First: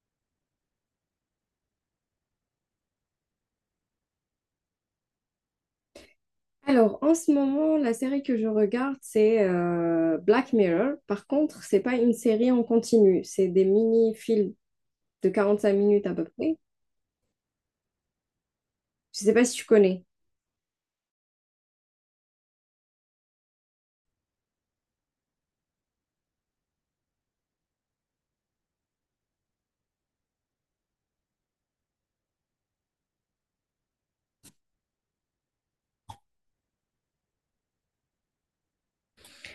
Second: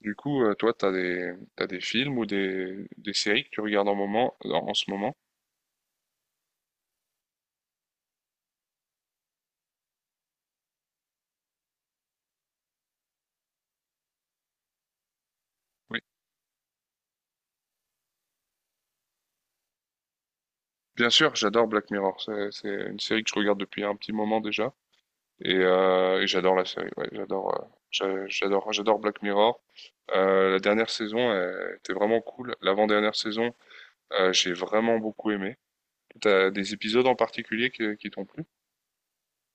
Toi, t'as des films ou des séries que tu regardes en moment, en ce moment? Alors, en ce moment, la série que je regarde, c'est Black Mirror. Par contre, c'est pas une série en continu, c'est des mini-films de 45 Oui. minutes à peu près. Je sais pas si tu connais. Bien sûr, j'adore Black Mirror. C'est une série que je regarde depuis un petit moment déjà. Et j'adore la série. Ouais, j'adore, j'adore Black Mirror. La dernière saison était vraiment cool. L'avant-dernière saison, j'ai vraiment beaucoup aimé. T'as des épisodes en particulier qui t'ont plu?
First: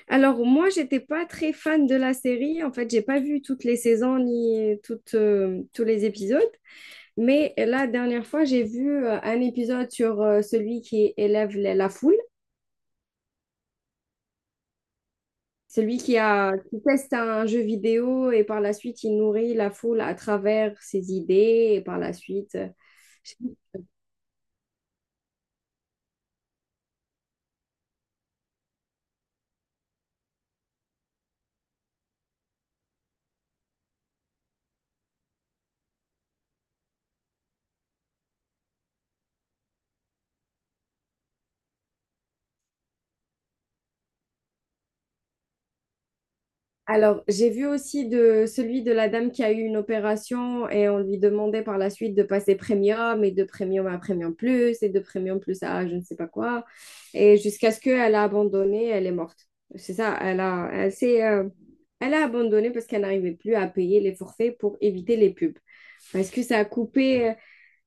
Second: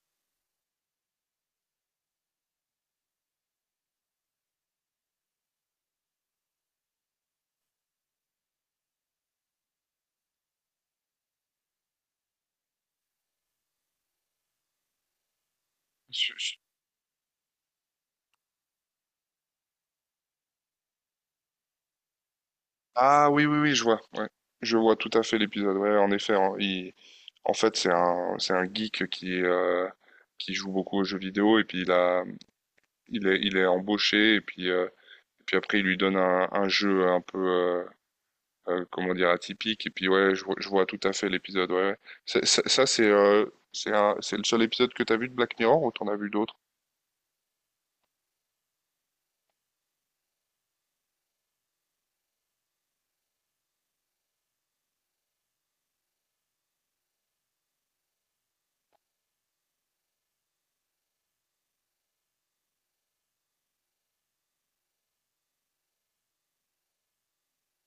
Alors, moi, j'étais pas très fan de la série. En fait, j'ai pas vu toutes les saisons ni toutes, tous les épisodes. Mais la dernière fois, j'ai vu un épisode sur celui qui élève la foule. Celui qui Je- je- a, qui teste un jeu vidéo et par la suite, il nourrit la foule à travers ses idées et par la suite. Ah oui, oui, oui, je vois. Ouais. Je vois tout à fait l'épisode. Ouais, en effet, hein, en fait, c'est un geek qui joue beaucoup aux jeux vidéo et puis il est embauché et puis après il lui donne un jeu un peu, comment dire, atypique et puis ouais, je vois tout à fait l'épisode. Ouais, ouais. Ça, c'est le seul épisode que t'as vu de Black Mirror ou t'en as vu d'autres? Alors, j'ai vu aussi de celui de la dame qui a eu une opération et on lui demandait par la suite de passer premium et de premium à premium plus et de premium plus à je ne sais pas quoi et jusqu'à ce qu'elle a abandonné, elle est morte. C'est ça, elle a abandonné parce qu'elle n'arrivait plus à payer les forfaits pour éviter les pubs. Parce que ça a coupé,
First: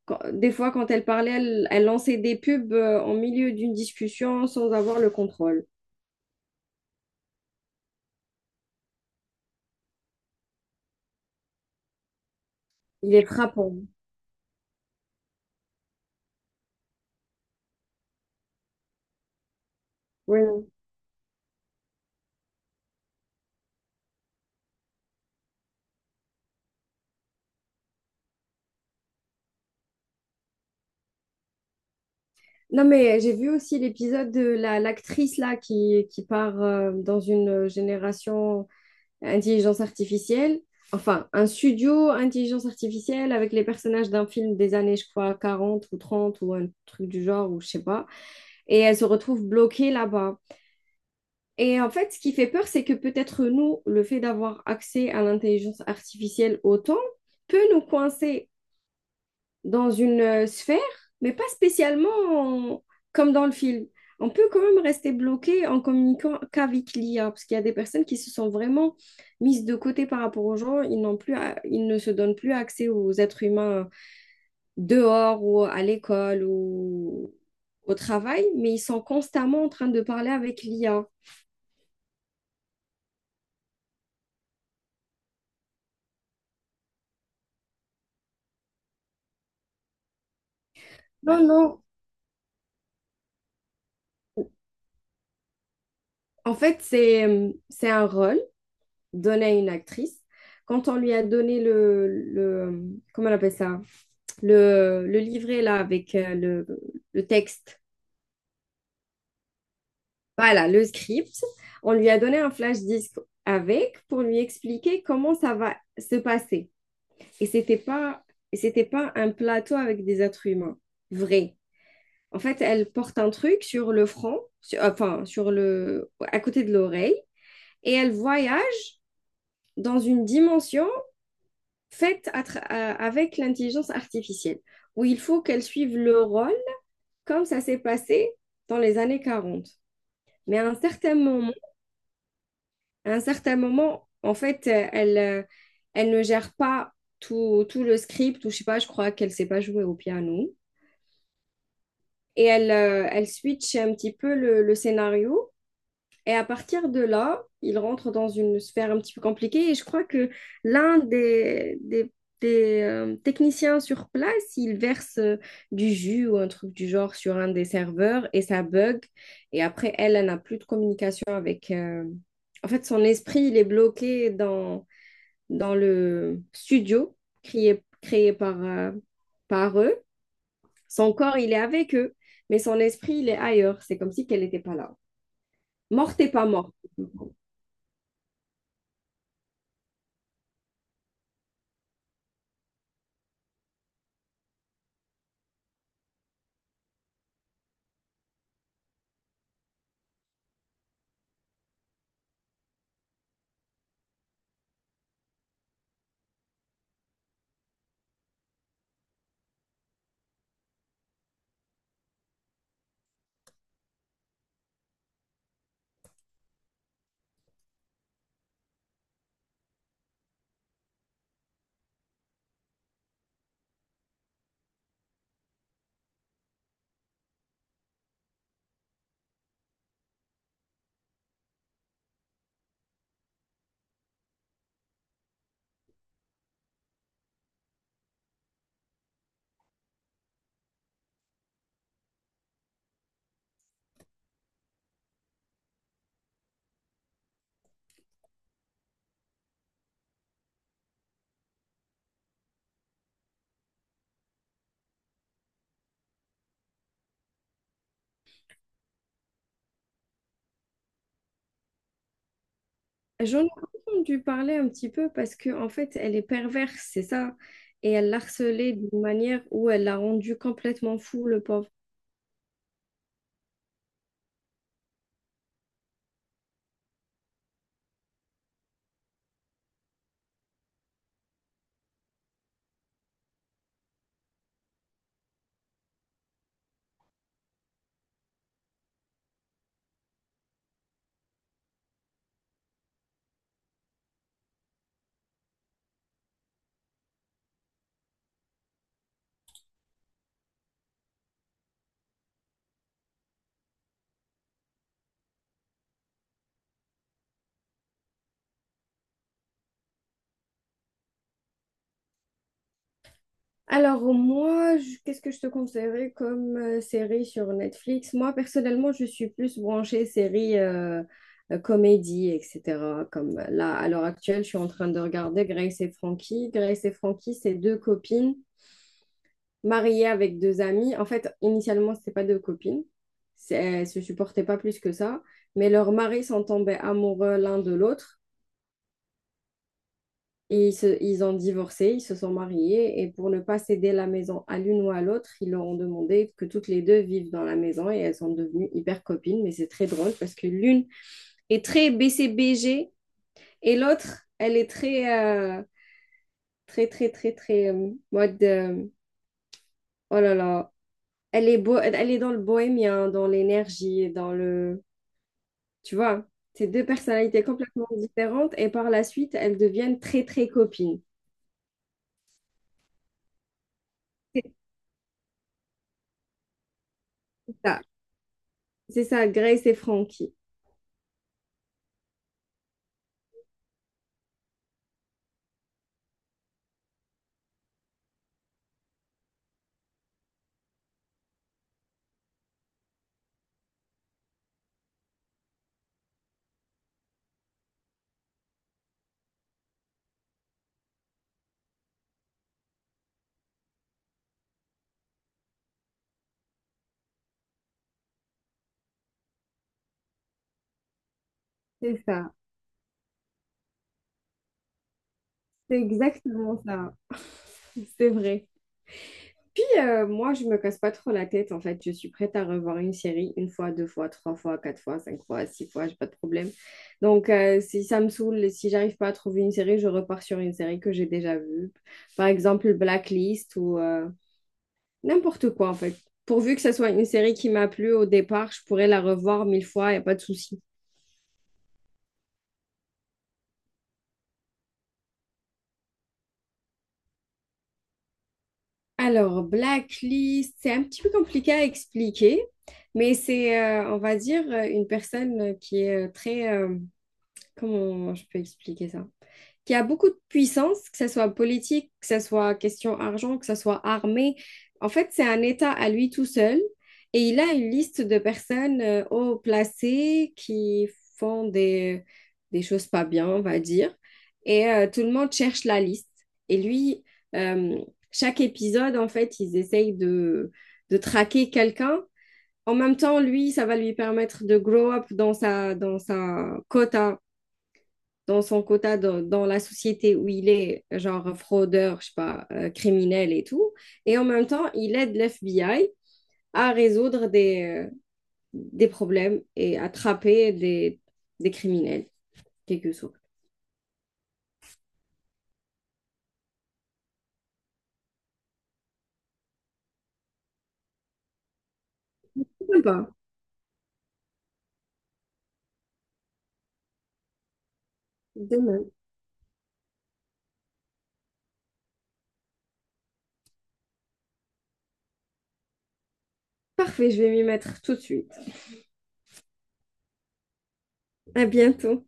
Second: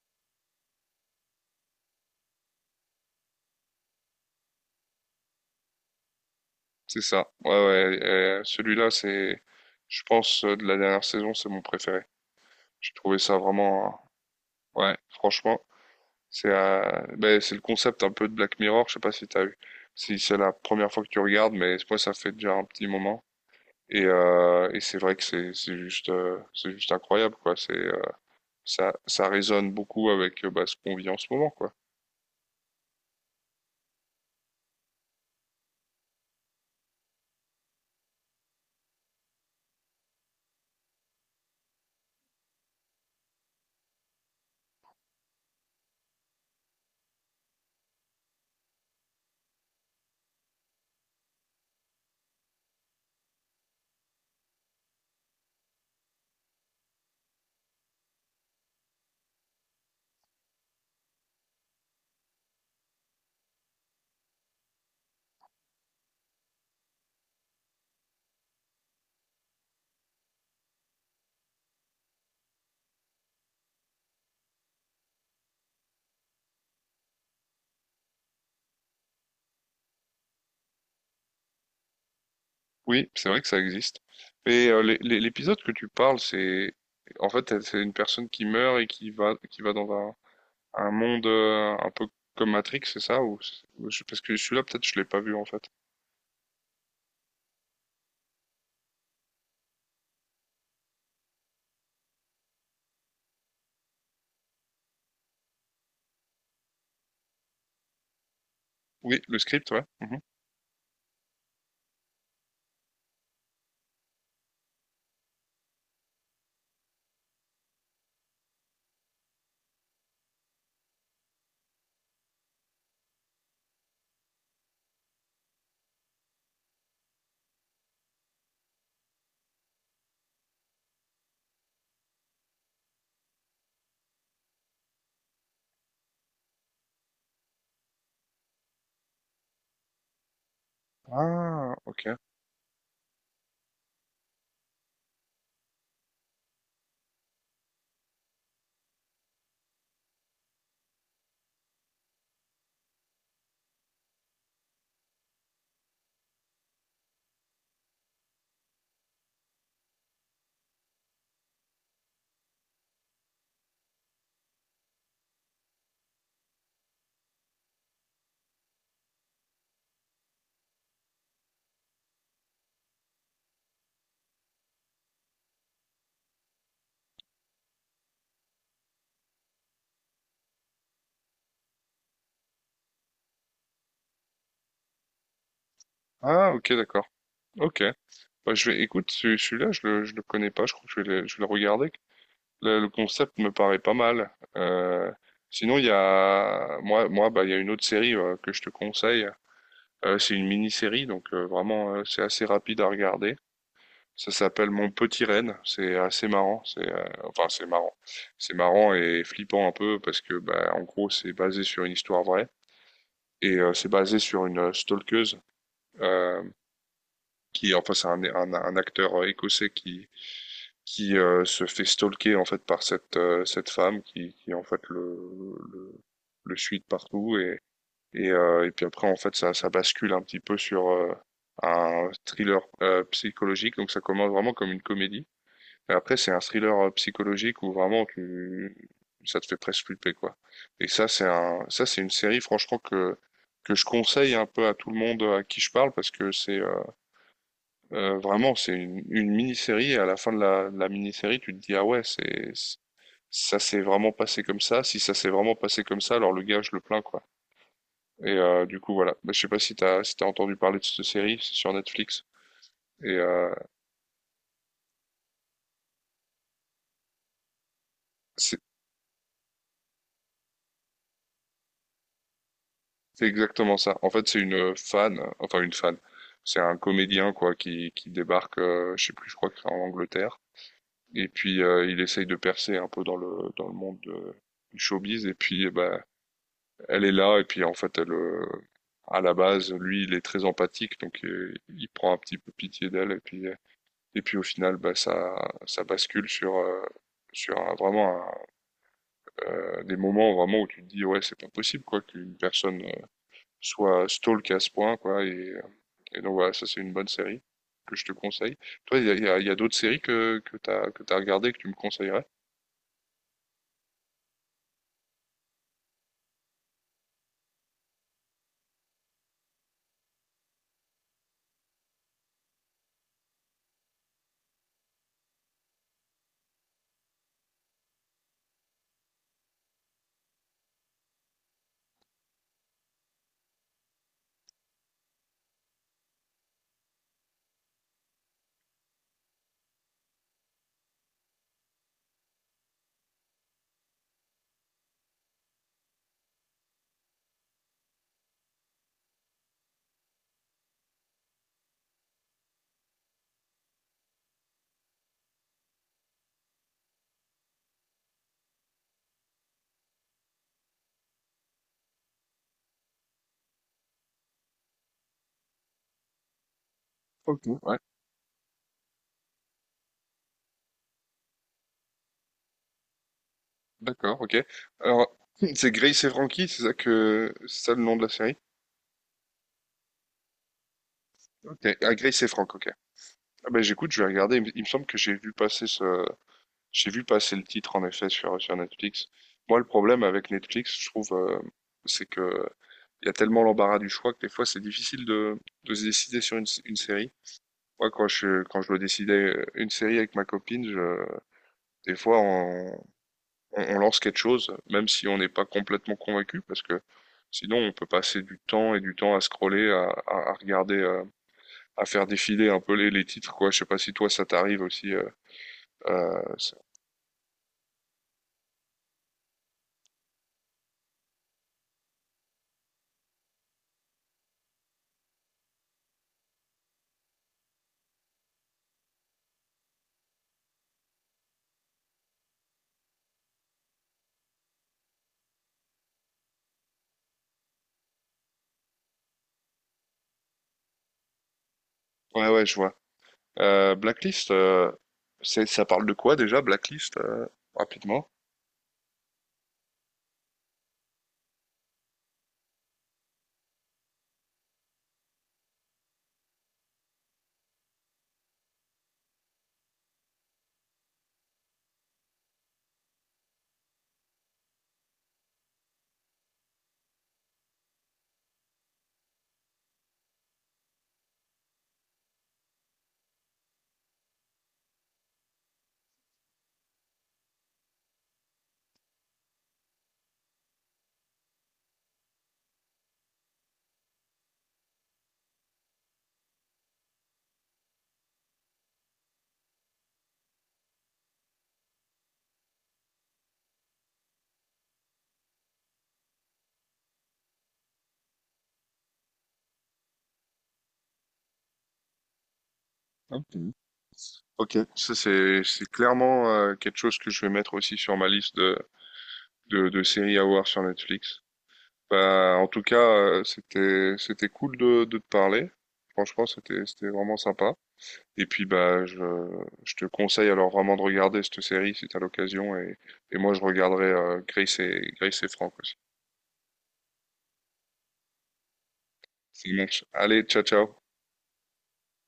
des fois, quand elle parlait, elle lançait des pubs en milieu d'une discussion sans avoir le contrôle. C'est ça. Ouais, ouais. Celui-là, je pense, de la dernière saison, c'est mon préféré. J'ai Il trouvé est ça frappant. vraiment, ouais, franchement, c'est ben, c'est le concept un peu de Black Mirror, je sais pas si t'as vu, si c'est la Ouais. première fois que tu regardes, mais moi ça fait déjà un petit moment. Et c'est vrai que c'est juste incroyable quoi. C'est ça résonne beaucoup avec bah, ce qu'on vit en ce moment quoi. Non, mais j'ai vu aussi l'épisode de l'actrice là qui, qui part dans une génération intelligence artificielle. Enfin, un studio intelligence artificielle avec les personnages d'un film des années, je crois, 40 ou 30 ou un truc du genre, ou je sais pas. Et elle se retrouve bloquée là-bas. Et en fait, ce qui fait peur, c'est que peut-être nous, le fait d'avoir accès à l'intelligence artificielle autant peut nous coincer dans une sphère, mais pas spécialement comme dans le film. On peut quand même rester bloqué en communiquant qu'avec l'IA, parce qu'il y a des personnes qui se sont vraiment mises de côté par rapport aux gens. Ils n'ont plus, ils ne se donnent plus accès aux êtres humains dehors ou à l'école ou au travail, mais ils sont constamment en train de parler avec l'IA. Oui, c'est vrai que ça existe. Et l'épisode que tu parles, c'est en fait c'est une personne qui meurt et qui va dans un monde Non, non. euh, un peu comme Matrix, c'est ça ou je- parce que celui-là peut-être je l'ai pas vu en fait. En fait, c'est un rôle donné à une actrice. Quand on lui a donné le, comment on appelle ça? Le livret là avec le texte, Oui, le script, ouais. Mhm. voilà, le script, on lui a donné un flash disque avec pour lui expliquer comment ça va se passer. Et c'était pas, et c'était pas un plateau avec des êtres humains, vrai. En fait, elle porte un truc sur le front, enfin, à côté de l'oreille, et elle voyage dans une dimension faite avec l'intelligence artificielle, où il faut qu'elle suive le rôle comme ça s'est passé dans les années 40. Mais à un certain moment, Ah, ok. à un certain moment en fait, elle ne gère pas tout le script, ou je sais pas, je crois qu'elle ne sait pas jouer au piano. Et elle switch un petit peu le scénario. Et à partir de là, il rentre dans une sphère un petit peu compliquée. Et je crois que l'un des techniciens sur place, il verse du jus ou un truc du genre sur un des serveurs et ça bug. Et après, elle n'a plus de communication avec. En fait, son esprit, il est bloqué dans le studio créé par, par eux. Son corps, il est avec eux, mais son esprit, il est ailleurs. C'est comme si qu'elle n'était pas là. Morte et pas Ah, ok, morte. d'accord. Ok. Bah, je vais, écoute, celui-là, je le connais pas. Je crois que je vais je vais le regarder. Le concept me paraît pas mal. Euh, sinon, il y a, moi, bah, il y a une autre série que je te conseille. C'est une mini-série, donc vraiment, c'est assez rapide à regarder. Ça s'appelle Mon Petit Renne. C'est assez marrant. C'est, enfin, c'est marrant. C'est marrant et flippant un peu parce que, bah, en gros, c'est basé sur une histoire vraie et c'est basé sur une stalkeuse. Euh, qui enfin c'est un acteur écossais qui se fait stalker en fait par cette femme qui en fait le suit de partout et puis après en fait ça bascule un petit peu sur un thriller psychologique donc ça commence vraiment comme une comédie et après c'est un thriller psychologique où vraiment tu ça te fait presque flipper quoi et ça c'est un ça c'est une série franchement que je conseille un peu à tout le monde à qui je parle parce que c'est vraiment, c'est une mini-série et à la fin de de la mini-série, tu te dis, ah ouais, c'est- ça s'est vraiment passé comme ça. Si ça s'est vraiment passé comme ça, alors le gars, je le plains, quoi. Et du coup, voilà. Bah, je sais pas si t'as, si t'as entendu parler de cette série, c'est sur Netflix. Et J'en ai entendu parler un petit peu parce que en fait, elle est perverse, c'est ça. Et elle c'est l'harcelait d'une manière où elle l'a rendu complètement fou, le pauvre. c'est exactement ça. En fait, c'est une fan, enfin une fan. C'est un comédien, quoi, qui débarque, je sais plus, je crois que c'est en Angleterre. Et puis, il essaye de percer un peu dans dans le monde du showbiz. Et puis, bah elle est là et puis en fait elle à la base lui il est très empathique donc il prend un petit peu pitié d'elle et puis au final bah ça bascule sur sur un- vraiment un, des moments vraiment où tu te dis ouais c'est pas possible quoi qu'une personne soit stalk à ce point quoi et donc voilà ça c'est une bonne série que je te conseille toi il y a d'autres séries que t'as regardé que tu me conseillerais. Alors moi, qu'est-ce que je te conseillerais comme série sur Netflix? Moi, personnellement, je suis plus branchée série comédie, etc. Comme là, à l'heure actuelle, je suis en train de regarder Grace et Frankie. Grace et Frankie, c'est deux copines mariée avec deux amis. En fait, initialement, c'était pas deux copines. Elles se supportaient pas plus que ça. Mais leurs maris sont tombés amoureux l'un de l'autre. Et ils ont divorcé, ils se sont mariés. Et pour ne pas céder la maison à l'une ou à l'autre, ils leur ont demandé que toutes les deux vivent dans la maison. Et elles sont devenues hyper copines. Mais c'est très drôle parce que l'une est très BCBG et l'autre, elle est très, euh, très, très, très, très, mode. Oh là là. Elle est beau, elle est dans le bohémien, dans l'énergie, dans le... Tu vois, c'est deux Ok, personnalités ouais, complètement différentes et par la suite, elles deviennent très, très copines. d'accord, ok, C'est alors c'est Grace et Frankie c'est ça que c'est ça ça. le nom de la série. C'est ça, Grace et Frankie. Ok, ah, Grace et Franck, ok. Ah bah j'écoute, je vais regarder. Il me semble que j'ai vu passer ce, j'ai vu passer le titre en effet sur, sur Netflix. Moi, le problème avec Netflix, je trouve, c'est que il y a tellement l'embarras du choix que des fois c'est difficile de se décider sur une, s- une série. Moi, quand je dois décider une série avec ma copine, je, des fois on, on lance quelque chose, même si on n'est pas complètement convaincu, parce que sinon on peut passer du temps et du temps à scroller, à regarder. À C'est faire ça. défiler un peu les titres, quoi. Je sais pas si toi ça t'arrive aussi. C'est Ça- exactement ça. C'est vrai. Puis moi, je me casse pas trop la tête en fait. Je suis prête à revoir une série une fois, deux fois, trois fois, quatre fois, cinq fois, six fois, j'ai pas de problème. Donc si ça me saoule, si j'arrive pas à trouver une série, je repars sur une série que j'ai déjà vue. Par exemple, Blacklist ou n'importe quoi en fait. Pourvu que ce soit une série qui m'a plu au départ, je pourrais la revoir 1000 fois, il n'y a pas de souci. ouais, ouais, je vois. Blacklist, c'est- ça parle de quoi déjà, Blacklist, rapidement? Alors, Blacklist, c'est un petit peu compliqué à expliquer, mais on va dire, une personne qui est très... Comment je peux expliquer ça? Qui a beaucoup de puissance, que ce soit politique, que ce soit question argent, que ce soit armée. En fait, c'est un État à lui tout seul et il a une liste de personnes haut placées qui font des choses pas bien, on va dire. Et tout le monde cherche la liste. Et lui, euh, chaque épisode, en fait, ils essayent de traquer quelqu'un. En même temps, lui, ça va lui permettre de grow up dans son quota dans la société où il est, genre fraudeur, je sais pas, criminel et tout. Et en même temps, il aide l'FBI à résoudre des problèmes et attraper des criminels, quelque sorte. Hein. Mhm. Ok, ça c'est clairement quelque chose que je vais mettre aussi sur ma liste de de séries à voir sur Netflix. Bah, en tout cas, Sympa. C'était cool de te parler. Franchement, c'était vraiment sympa. Et puis De bah même. Je te conseille alors vraiment de regarder cette série si tu as l'occasion et moi je regarderai Grace et Frank aussi. Parfait, je vais m'y mettre tout de suite. Ça marche. Allez, ciao ciao. À bientôt.